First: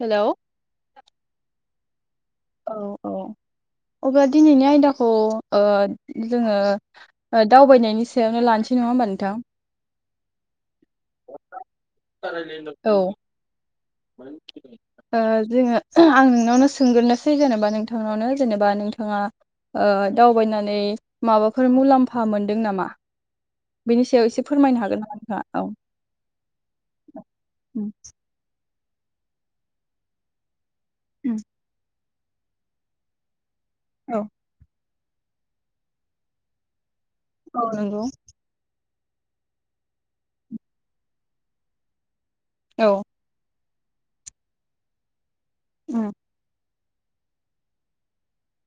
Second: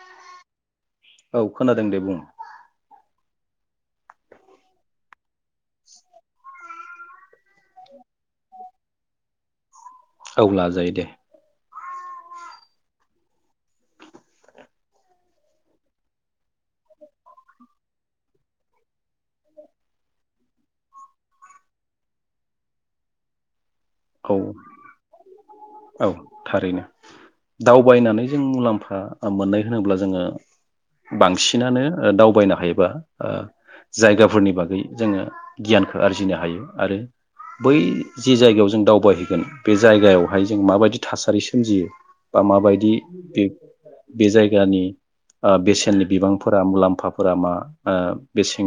Hello औ खोनादों दे बुं औ औ अब्ला दिनैनि आयदाखौ ओ जोङो ओ दावबायनायनि सायावनो लानिसै नङा होमबा नोंथां औ लाजायोदे औ ओ जोङो आं नोंनावनो सोंग्रोनोसै जेनेबा नोंथांनावनो जेनेबा नोंथाङा ओ दावबायनानै माबाफोर मुलाम्फा मोनदों नामा बेनि सायाव औ एसे फोरमायनो हागोन नामा नोंथाङा? औ थारैनो उम दावबायनानै जों मुलाम्फा आ ओ मोननाय होनोब्ला जोङो उम बांसिनानो दावबायनो हायोबा ओ औ जायगाफोरनि बागै जोङो गियानखो आरजिनो हायो आरो औ बै नंगौ जि जायगायाव जों दावबायहैगोन बे जायगायावहाय जों माबायदि थासारि सोमजियो बा औ माबायदि बे बे जायगानि आ बेसेननि उम बिबांफोरा मुलाम फाफोरा मा ओ बेसिं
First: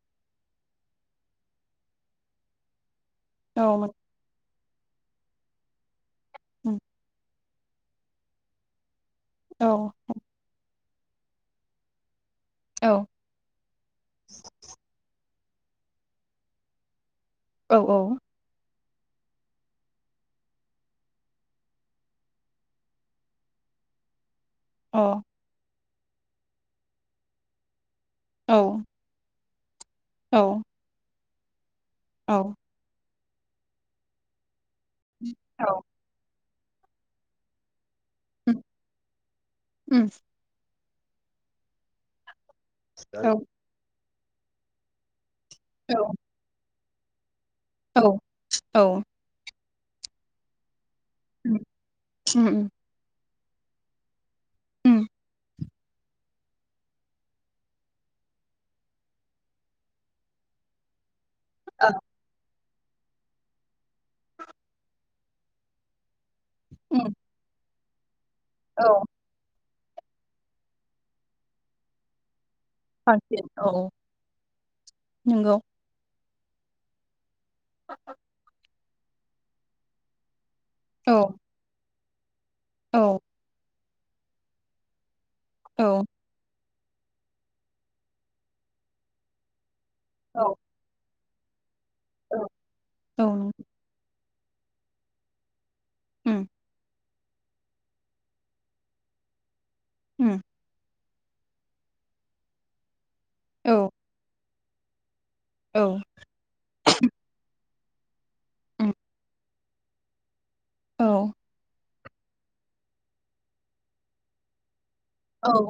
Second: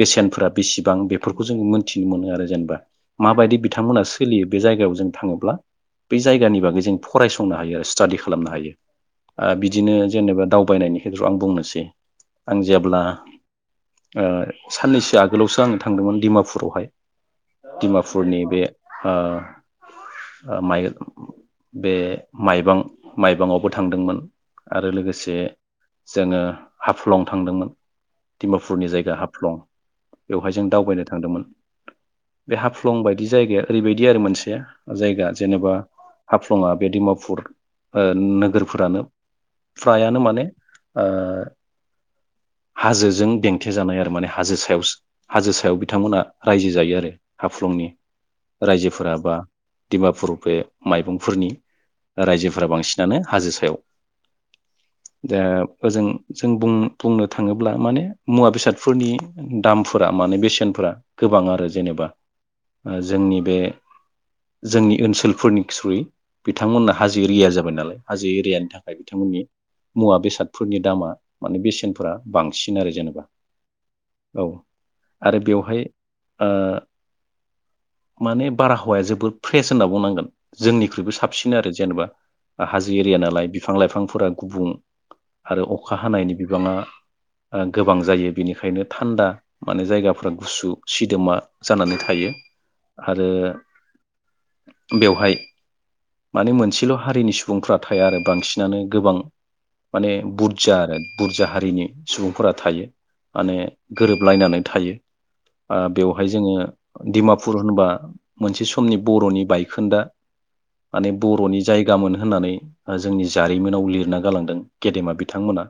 बेसेनफोरा बिसिबां बेफोरखौ जों मोनथिनो मोनो आरो जेनेबा माबायदि औ मोन बिथांमोना सोलियो बे जायगायाव जों थाङोब्ला बे जायगानि उम बागै जों फरायस संनो हायो आरो स्टादि खालामनो हायो। ओ औ बिदिनो जेनेबा दावबायनायनि [unintelligible] आं बुंनोसै आं औ जेब्ला ओ साननैसो आ गोलावसो आं थांदोंमोन दिमापुरावहाय, औ दिमापुरनि बे ओ माइ बे माइबां माइबांआवबो थांदोंमोन आरो अ लोगोसे जोङो हाफ्लं थांदोंमोन, औ दिमापुरनि जायगा हाफलं, औ बेवहाय जों दावबायनो थांदोंमोन। औ बे हाफलं बाय दि जायगाया ओरैबायदि आरो मोनसे [unintelligible] जायगा औ जेनेबा हाफ लङा बे दिमापुर ओ उम नोगोरफोरानो उम फ्रायानो माने ओ हाजोजों औ देंथे जानाय आरो माने हाजो सायावसो, हाजो सायाव औ बिथांमोना रायजो जायो आरो। [unintelligible] हाफलंनि औ औ रायजोफोरा बा दिमापुराव बे माइबंफोरनि उम रायजोफोरा उम बांसिनानो हाजो सायाव उम दा ओजों जों बुं बुंनो थाङोब्ला माने मुवा बेसादफोरनि दामफोरा माने बेसेनफोरा गोबां आरो ओ जेनेबा ओ जोंनि बे जोंनि ओनसोलफोरनि थ्रुयै बिथांमोनहा उम हाजो एरिया जाबाय नालाय हाजो एरियानि औ थाखाय बिथांमोननि मुवा बेसादफोरनि दामा माने बेसेनफोरा बां सिन आरो जेनेबा बांसिन औ औ आरो नंगौ बेवहाय ओ माने बारा- जोब बहुद फ्रेस होनना बुंनांगोन जोंनिख्रुइबो औ साबसिन आरो जेनेबा हाजो औ एरिया नालाय बिफां लाइफां- फोरा गुबुं आरो औ अखा हानायनि बिबाङा गोबां जायो बेनिखायनो थान्दा माने जायगाफ्रा औ गुसु सिदोमा जानानै थायो औ आरो उम बेवहाय माने उम मोनसेल' हारिनि सुबुंफ्रा थाया आरो बांसिनानो गोबां माने बुदजा आरो बुदजा हारिनि सुबुंफोरा थायो। माने औ गोरोबलायनानै थायो औ बेवहाय जोङो डिमापुर होनबा मोनसे समनि- उम खोनदा औ माने बर'नि जायगामोन होननानै जोंनि जारिमिनाव लिरना गालांदों। गेदेमा औ बिथांमोना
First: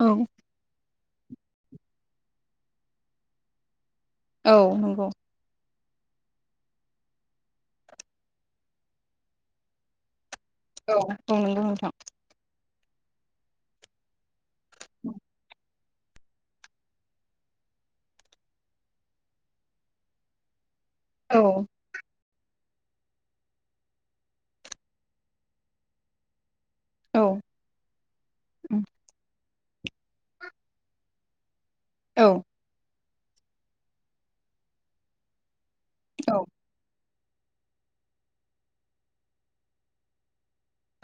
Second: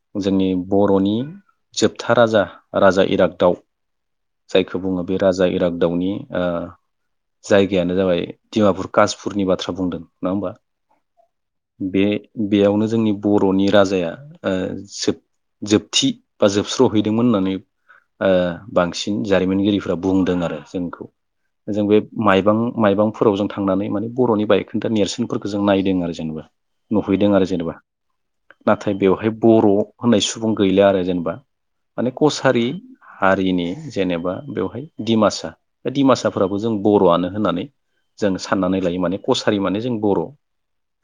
औ जोंनि बर' बर'नि जोबथा राजा राजा इरागदाव औ जायखौ बुङो नंगौ बे राजा इराग दाउनि ओ जायगायानो जाबाय डिमापुर कासपुरनि बाथ्रा बुंदों। नङा होमबा औ औ नंगौ नोंथां बे बेयावनो जोंनि बर'नि राजाया जोब जोब- थि बा जोबस्र'हैदोंमोन होननानै ओ बांसिन जारिमिनगिरिफ्रा बुंदों आरो जों औ जों बे माइबां माइबांफोराव जों थांनानै माने बर'नि बायखोन्दा नेरसोनफोरखौ जों नायदों आरो जेनेबा औ नुहैदों आरो जेनेबा उम नाथाय बेवहाय बर' होननाय सुबुं गैला आरो जेनेबा माने औ कसारि। हारिनि जेनेबा बेवहाय दिडिमासा बे औ दिमासाफोराबो जों बर'आनो होननानै जों साननानै लायो माने कसारि माने जों बर'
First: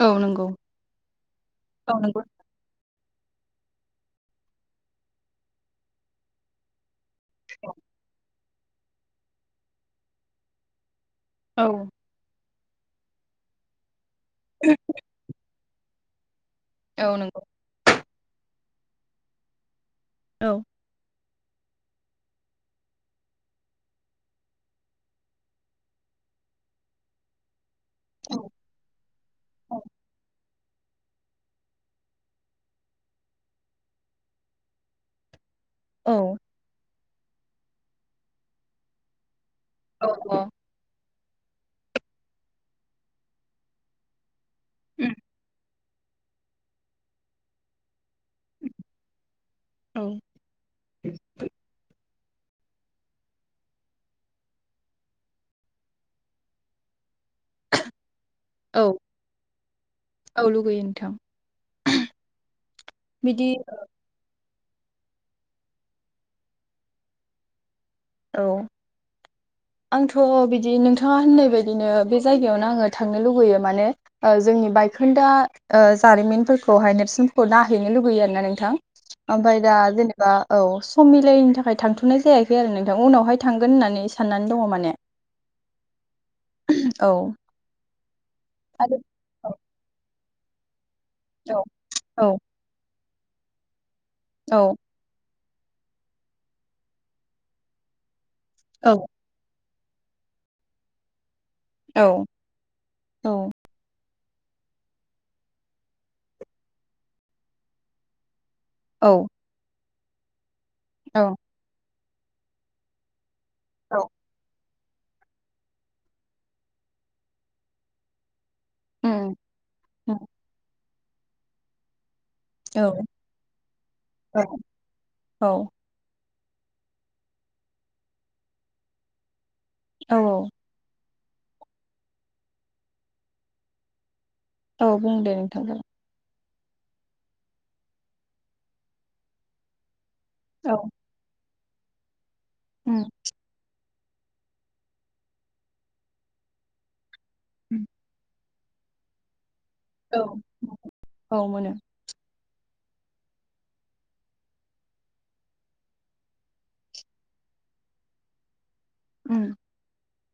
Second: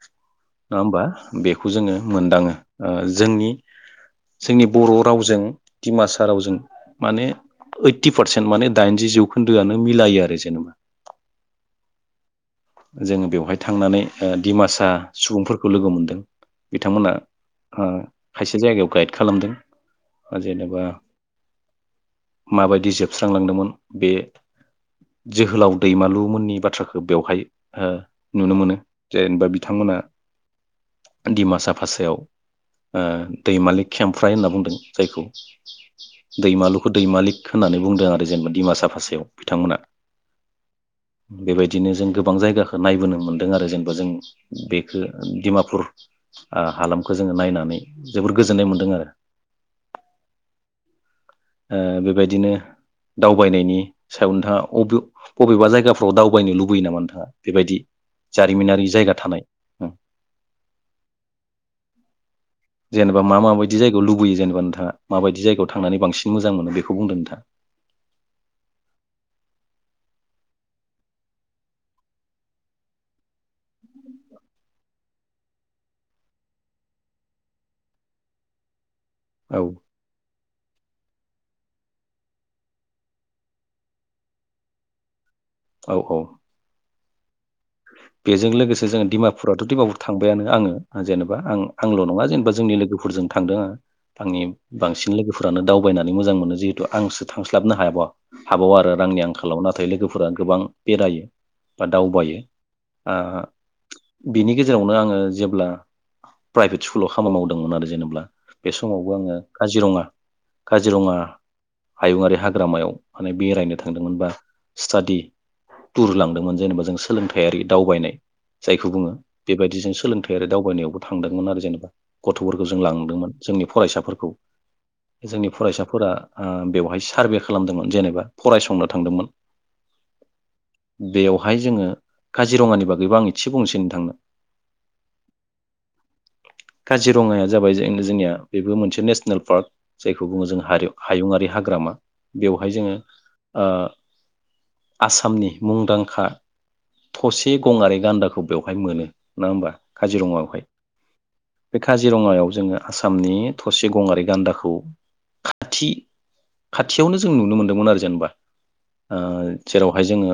औ नंगौ नङा होमबा बेखौ जोङो औ नंगौ मोनदाङो ओ जोंनि जोंनि बर' रावजों दिमासा रावजों माने ओइटि पारसेन्ट माने दाइनजि जौखोन्दोआनो मिलायो आरो जेनेबा औ जोङो बेवहाय थांनानै ओ दिमासा सुबुंफोरखौ लोगो मोनदों [inaudible] बिथांमोना औ नंगौ ओ खायसे जायगायाव गाइद खालामदों ओ औ जेनेबा माबायदि जोबस्रांलांदोंमोन बे जोहोलाव दैमालु मोननि बाथ्राखौ बेवहाय हो औ नुनो मोनो जेनेबा बिथांमोना दिमासा बासायाव ओ दैमालि खेमफ्राय होनना बुंदों जायखौ औ दैमालु खौ दैमालिक होननानै बुंदों आरो जेनेबा दिडिमासा फासायाव बिथांमोना अ' बेबायदिनो जों गोबां जायगाखौ नायबोनो मोनदों आरो जेनेबा जों बेखौ उम दिमापुर ओ हालामखौ जोङो नायनानै जोबोर गोजोननाय मोनदों आरो औ ओ बेबायदिनो दावबायनायनि सायाव नोंथाङा अ'बे अ'बेबा जायगाफ्राव दावबायनो लुबैयो नामा नोंथाङा बेबायदि औ जारिमिनारि जायगा थानाय ओं औ लुगैयो नोंथां जेनेबा मा बिदि माबायदि जायगायाव लुबैयो जेनबा नोंथाङा माबायदि जायगायाव थांनानै बांसिन मोजां मोनो बेखौ बुंदों नोंथाङा औ आंथ' बिदि नोंथाङा होननाय बायदिनो बे जायगायावनो आङो थांनो लुगैयो माने ओ जोंनि बायखोन्दा ओ जारिमिनफोरखौहाय नेरसोनखौ नायहैनो लुगैयो आरोना नोंथां ओमफाय औ दा जेनेबा औ सम' मिलायनि थाखाय थांथ'नाय जायाखै आरो नों दा उनावहाय थांगोन होननानै साननानै दङ माने औ औ औ बेजों लोगोसे जों आरो औ दिमापुराथ' दिमापुर था थांबायानो आंङो जेनेबा आं आंल' नङा औ जेनेबा जोंनि लोगो फोरजों थांदों आं। आंनि औ बांसिन लोगो फोरानो दावबायनानै मोजां मोनो जिहेतु आंसो थांस्लाबनो हायाब हाबाव औ आरो रांनि आंखालाव ना नाथाय लोगोफोरा गोबां बेरायो। बा औ दावबायो। आ बिनि गेजेरावनो आङो जेब्ला प्राइभेट स्कुलाव खामानि मावदोंमोन आरो जेनेब्ला बे औ समावबो आंङो काजिरङा काजीरङा औ हायुंङारि हाग्रामायाव माने बेरायनो औ थांदोंमोनबा स्टादि टुर लांदोंमोन जेनेबा जों सोलोंथाइ आरि दावबायनाय जायखौ बुङो उम बेबायदिजों उम सोलोंथाइ आरो दावबायनायावबो थांदोंमोन आरो जेनेबा। गथ'फोरखौ जों औ लांदोंमोन जोंनि फरायसाफोरखौ औ जोंनि औ फरायसाफोरा बेवहाय सारभे खालामदोंमोन जेनेबा फरायसंनो थांदोंमोन। औ औ बेयावहाय जोंङो काजिरंङानि बागैब आं एसे बुंनोसै नोंथांनो। औ बुं दे नोंथांखौ काजिरङाया जाबाय जे जोंनिया बेबो मोनसे नेसनेल पार्क जायखौ बुङो जों औ हयुं हायुङारि हाग ग्रामा बेवहाय जोंङो उम ओ आसामनि मुंदांखा थसे उम गंआरि गान्दाखौ बेवहाय मोनो नों होमबा? औ काजिरंङायावहाय औ मोनो बे काजिरंङायाव जोंङो आसामनि थरसे गंआरि गान्दाखौ खाथि खाथियावनो जों नुनो मोनदोंमोन आरो जेनेबा उम जेरावहाय जोंङो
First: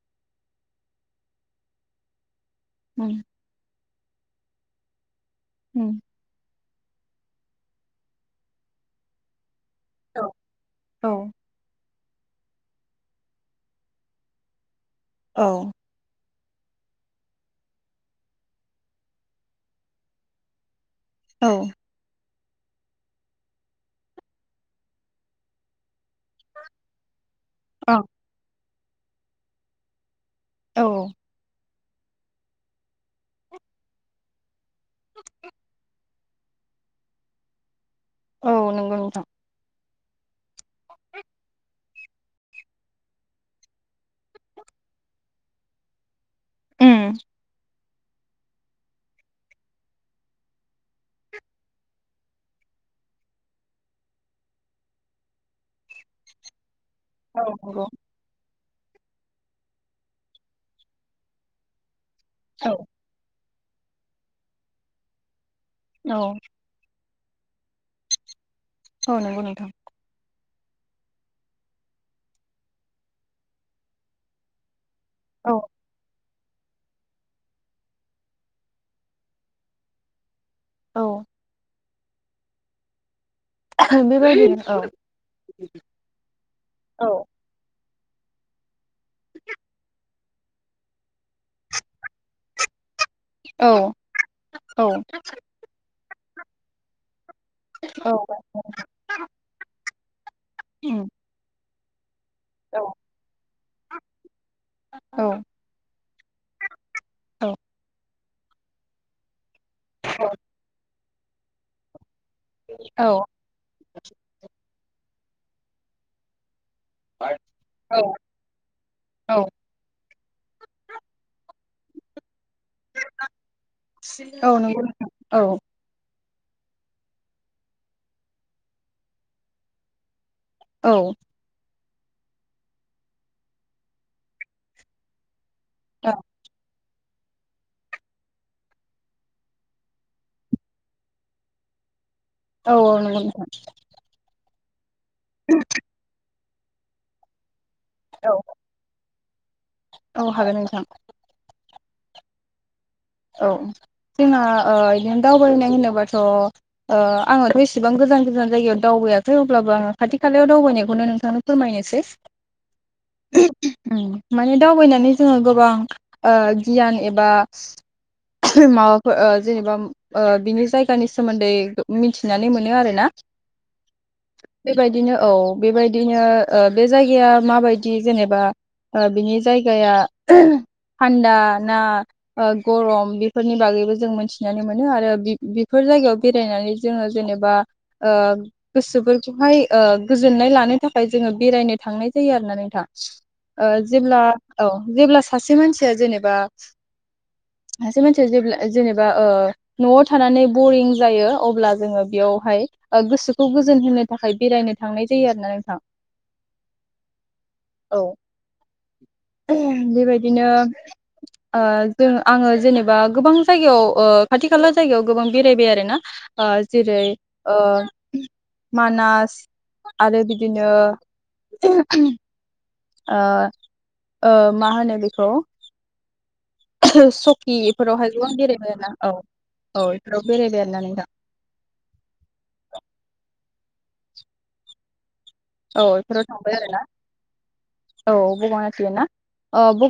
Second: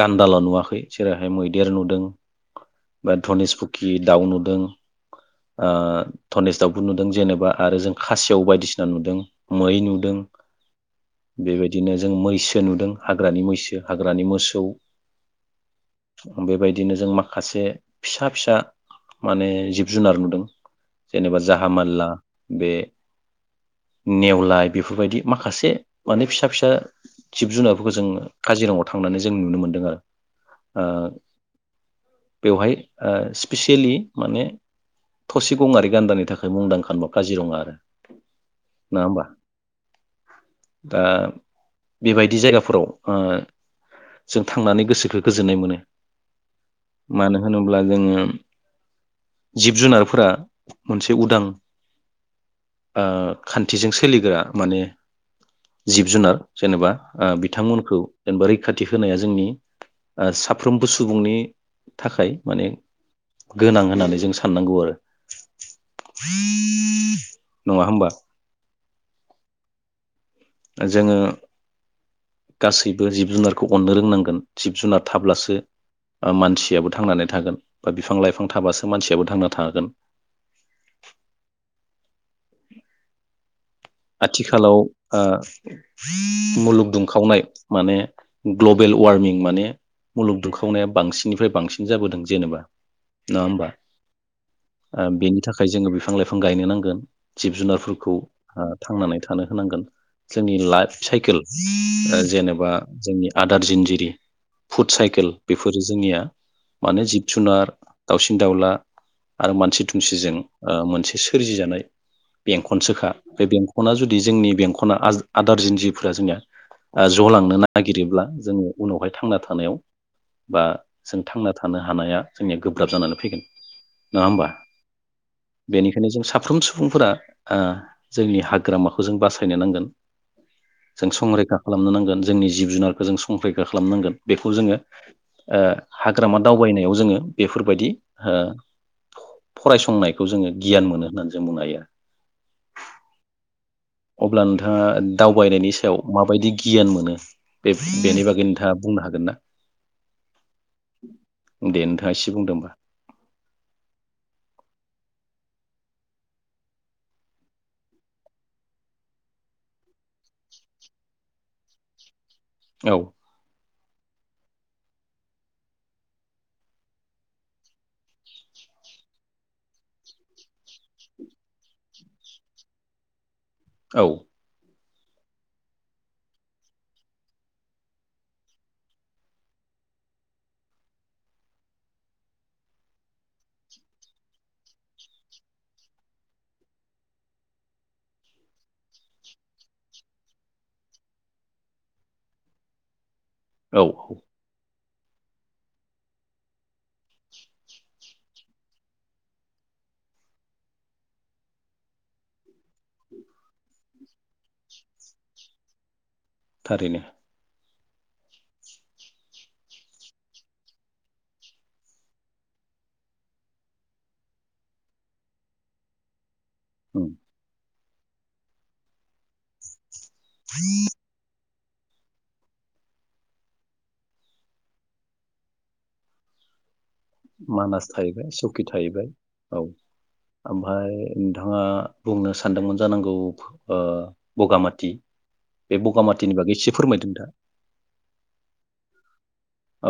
गान्दाल' नुवाखै जेरैहाय मैदेर नुदों उम बा धनेस फुथि कि दाउ नुदों आ उम धनेश दाव बो नुदों जेनेबा आरो जों खासेव बायदिसिना नुदों मै नुदों औ औ बेबायदिनो जों मैसो नुदों हाग्रानि मैसो हाग्रानि मोसौ औ बेबायदिनो जों माखासे फिसा फिसा माने जिब जुनार नुदों जेनेबा औ जाहामालला बे नेवलाय बेफोरबायदि माखासे माने फिसा फिसा जिब जुनारफोरखौ औ जों काजिरङा थांनानै जों नुनो मोन्दों आरो आ औ बेवहाय स्पेसियेलि माने थसे गङारि गान्दानि थाखाय मुंदांखा होनबा काजिरङा आरो औ नंगौ नङा होमबा नोंथां दा बेबायदि जायगाफोराव जों थांनानै गोसो बेखौ गोजोननाय मोनो उम मानो होनो होमब्ला जोङो जिब जुनारफोरा मोनसे उदां खान्थिजों सोलिग्रा माने जिब जुनार जेनेबा औ नंगौ बिथांमोनखौ जों बोरै रैखाथि होनाया जोंनि साफ्रोमबो सुबुंनि थाखाय माने औ गोनां होननानै जों साननांगौ आरो [inaudible] नङा होमबा औ नंगौ नोंथां जोङो गासैबो जिब जुनारखौ अननो रोंनांगोन जिब जुनार औ थाब्लासो मानसियाबो थांनानै थागोन बा बिफां लाइफां थाबासो मानसियाबो थांना थागोन औ बेबायदि औ आथिखालाव मुलुग औ दुंखावनाय माने ग्लबेल वार्मिं माने मुलुग दुखावनाया बांसिननिफ्राय बांसिन जाबोदों जेनेबा नङा होमबा औ बेनि थाखाय जोङो बिफां लाइफां जों गायनो नांगोन जिब औ जुनारफोरखौ ओ थांनानै थानो होनां गोन जोंनि लाइफ उम साइकेल ओ जेनेबा औ जोंनि आद दारजिनजिरि फुड औ औ साइकेल बेफोरो जोंनिया माने जिब जुनार दाउसिन दावला आरो मानसि दुमसिजों ओ मोनसे सोरजिजानाय औ बेंखनसोखा बे बेंख'ना जुदि जोंनि बेंख' ना आज-आदार जिनजिफोरा जोंनिया ओ ज'लांनो औ नागिरोब्ला जोङो उनावहाय औ थांना थानायाव बा जों थांना थानो हानाया जोंनिया गोब्राब जानानै फैगोन नङा होमबा औ नंगौ नोंथां औ बेनिखायनो जों सा फ्रोम सुबुंफोरा ओ जोंनि हाग्रामाखौ जों बासायनो नांगोन औ जों संरैखा खालामनो नांगोन जोंनि जिब जुनारखौ जों संखरैखा खालामनांगोन बेखौ जोङो ओ हाग्रामा दावबायनायाव जोङो बेफोरबायदि ओ फ-फरायसंनायखौ जोङो गियान मोनो होननानै जों बुंनो हायो आरो । औ औ नंगौ नोंथां । अब्ला नोंथाङा दावबायनायनि सायाव माबायदि गि गियान मोनो बे-बेनि औ बागै नोंथाङा बुंनो हागोन ना? औ हागोन नोंथां दे नोंथाङा एसे बुंदों होमबा औ जोंना ओ इदिनो दावबायनाय होनोबाथ' ओ आङोथ' एसेबां गोजान गोजान जायगायाव दावबायाखै अब्लाबो आङो खाथि खालायाव दावबायनायखौनो नोंथांनो फोरमायनोसै औ' उम माने दावबायनानै जोङो गोबां ओ गियान एबा [inaudible] माबाफोर ओ जेनेबा ओ बिनि जायगानि सोमोन्दै मिथिनानै मोनो आरोना औ बेबायदिनो औ बेबायदिनो ओ बे जायगाया माबायदि जेनेबा ओ बिनि जायगाया थान्दा ना आ गरम बेफोरनि बागैबो जों मोनथिनानै मोनो आरो बेफोर जायगायाव बेरायनानै जोङो जेनेबा गोसोफोरखौहाय गोजोननाय लानो थाखाय जोङो बेरायनो थांनाय जायो आरो ना नोंथां ओ औ जेब्ला औ' जेब्ला सासे मानसिया जेनेबा सासे मानसिया जेब्ला जेनेबा ओ न'आव थानानै बरिं जायो अब्ला जोङो बेयावहाय गोसोखौ गोजोन होनो थाखाय बेरायनो थांनाय जायो आरो नोंथां थारैनो [inaudible] औ बेबायदिनो आ जों आङो जेनेबा गोबां जायगायाव ओ खाथि खाला जायगायाव गोबां बेरायबाय आरोना आ जेरै उम ओ मानास आरो बिदिनो [inaudible] आं ओ मा होनो बेखौ? सकि मानास इफोरावहाय थाहैबाय गोबां सखि बेरायबाय आरोना थाहैबाय औ औ इफोराव बेरायबाय आरोना ओमफ्राय नोंथां नोंथाङा बुंनो सानदोंमोन जानांगौ ओ बगामाथि बे औ बेफोराव बगामाथिनि बागै थांबाय एसे आरोना फोरमायदों दा औ बगामाथिय ना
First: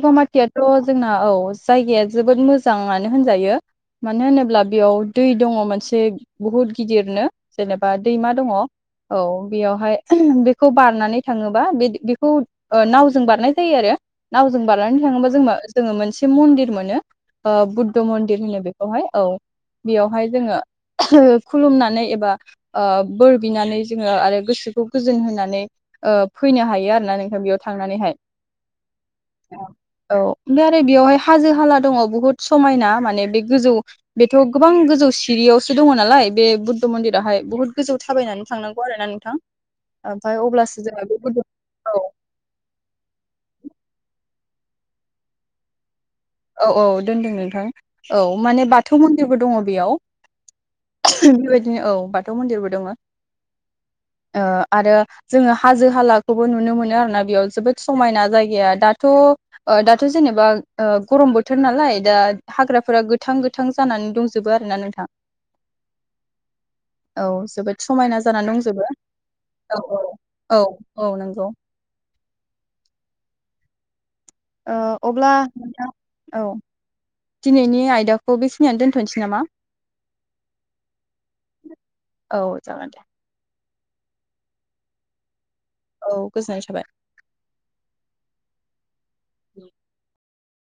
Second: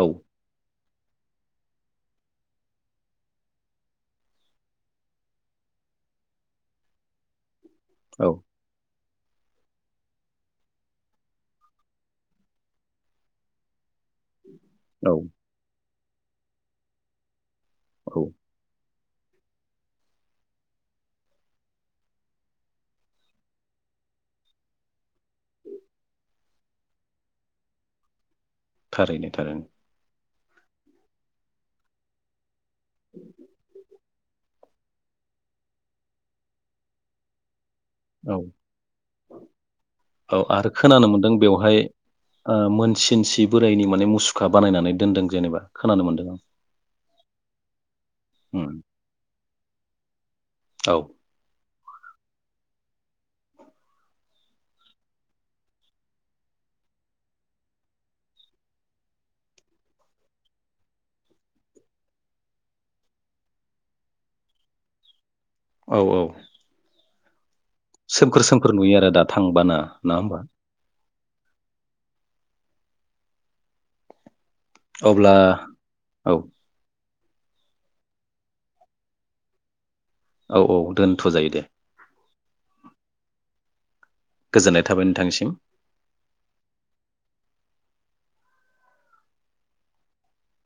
औ जोंना औ जायगाया जोबोद मोजाङानो होनजायो मानो होनोब्ला बेयाव दै दङ मोनसे बहुद गिदिरनो जेनेबा औ दैमा दङ औ बेयावहाय उह बेखौ बारनानै थाङोबा बे बेखौ ओ नावजों बारनाय जायो आरो नावजों बारनानै औ थाङोबा [unintelligible] जोङो मोनसे मन्दिर मोनो बुद्ध औ मन्दिर होनो बेखौहाय औ बेयावहाय जोङो खुलुमनानै एबा ओ बोर बिनानै जोङो आरो गोसोखौ गोजोन होनानै [unintelligible] ओ फैनो हायो आरोना नोंथ बेयाव थांनानैहाय थारैनो थार औ ओमफ्राय आरो बेवहाय हाजो हाला दङ बहुद समायना माने बे गोजौ बेथ' गोबां गोजौ सिरियावसो दङ नालाय बे बुद्ध मन्दिराहाय बहुद गोजौ औ थाबायनानै थांनांगौ आरो ना नोंथां ओमफ्राय औ आरो अब्लासो जोंहा खोनानो बे मोनदों बुद्ध बेवहाय औ मोनसिनसि बोरायनि माने मुसुखा बानायनानै दोनदों जेनेबा खानो मोनदों । औ औ दोनदों नोंथां। औ माने बाथौ मन्दिरबो दङ। बेयाव। औ [unintelligible] बिनो औ बाथौ मन्दिरबो दंङो ओ आरो जोंङो हाजो-हालाखौबो नुनो मोनो आरोना बेयाव जोबोद समायना जायगाया दाथ' ओ दाथ' जेनेबा ओ गरम बोथोर नालाय दा हाग्राफोरा गोथां गोथां जानानै दंजोबो आरोना नोंथां। औ औ। औ जोबोद समायना सोमखोर जानानै सोमखोर दंजोबो नुयो आरो दा थांबाना औ नङा होमबा औ औ औ नंगौ। अब्ला नोंथां औ। दिनैनि आयदाखौ बेखिनियानो दोनथ'नोसै नामा? औ औ दोनथ' जायो दे। औ जागोन दे गोजोननाय थाबाय नोंथांसिम। औ गोजोननाय थाबाय।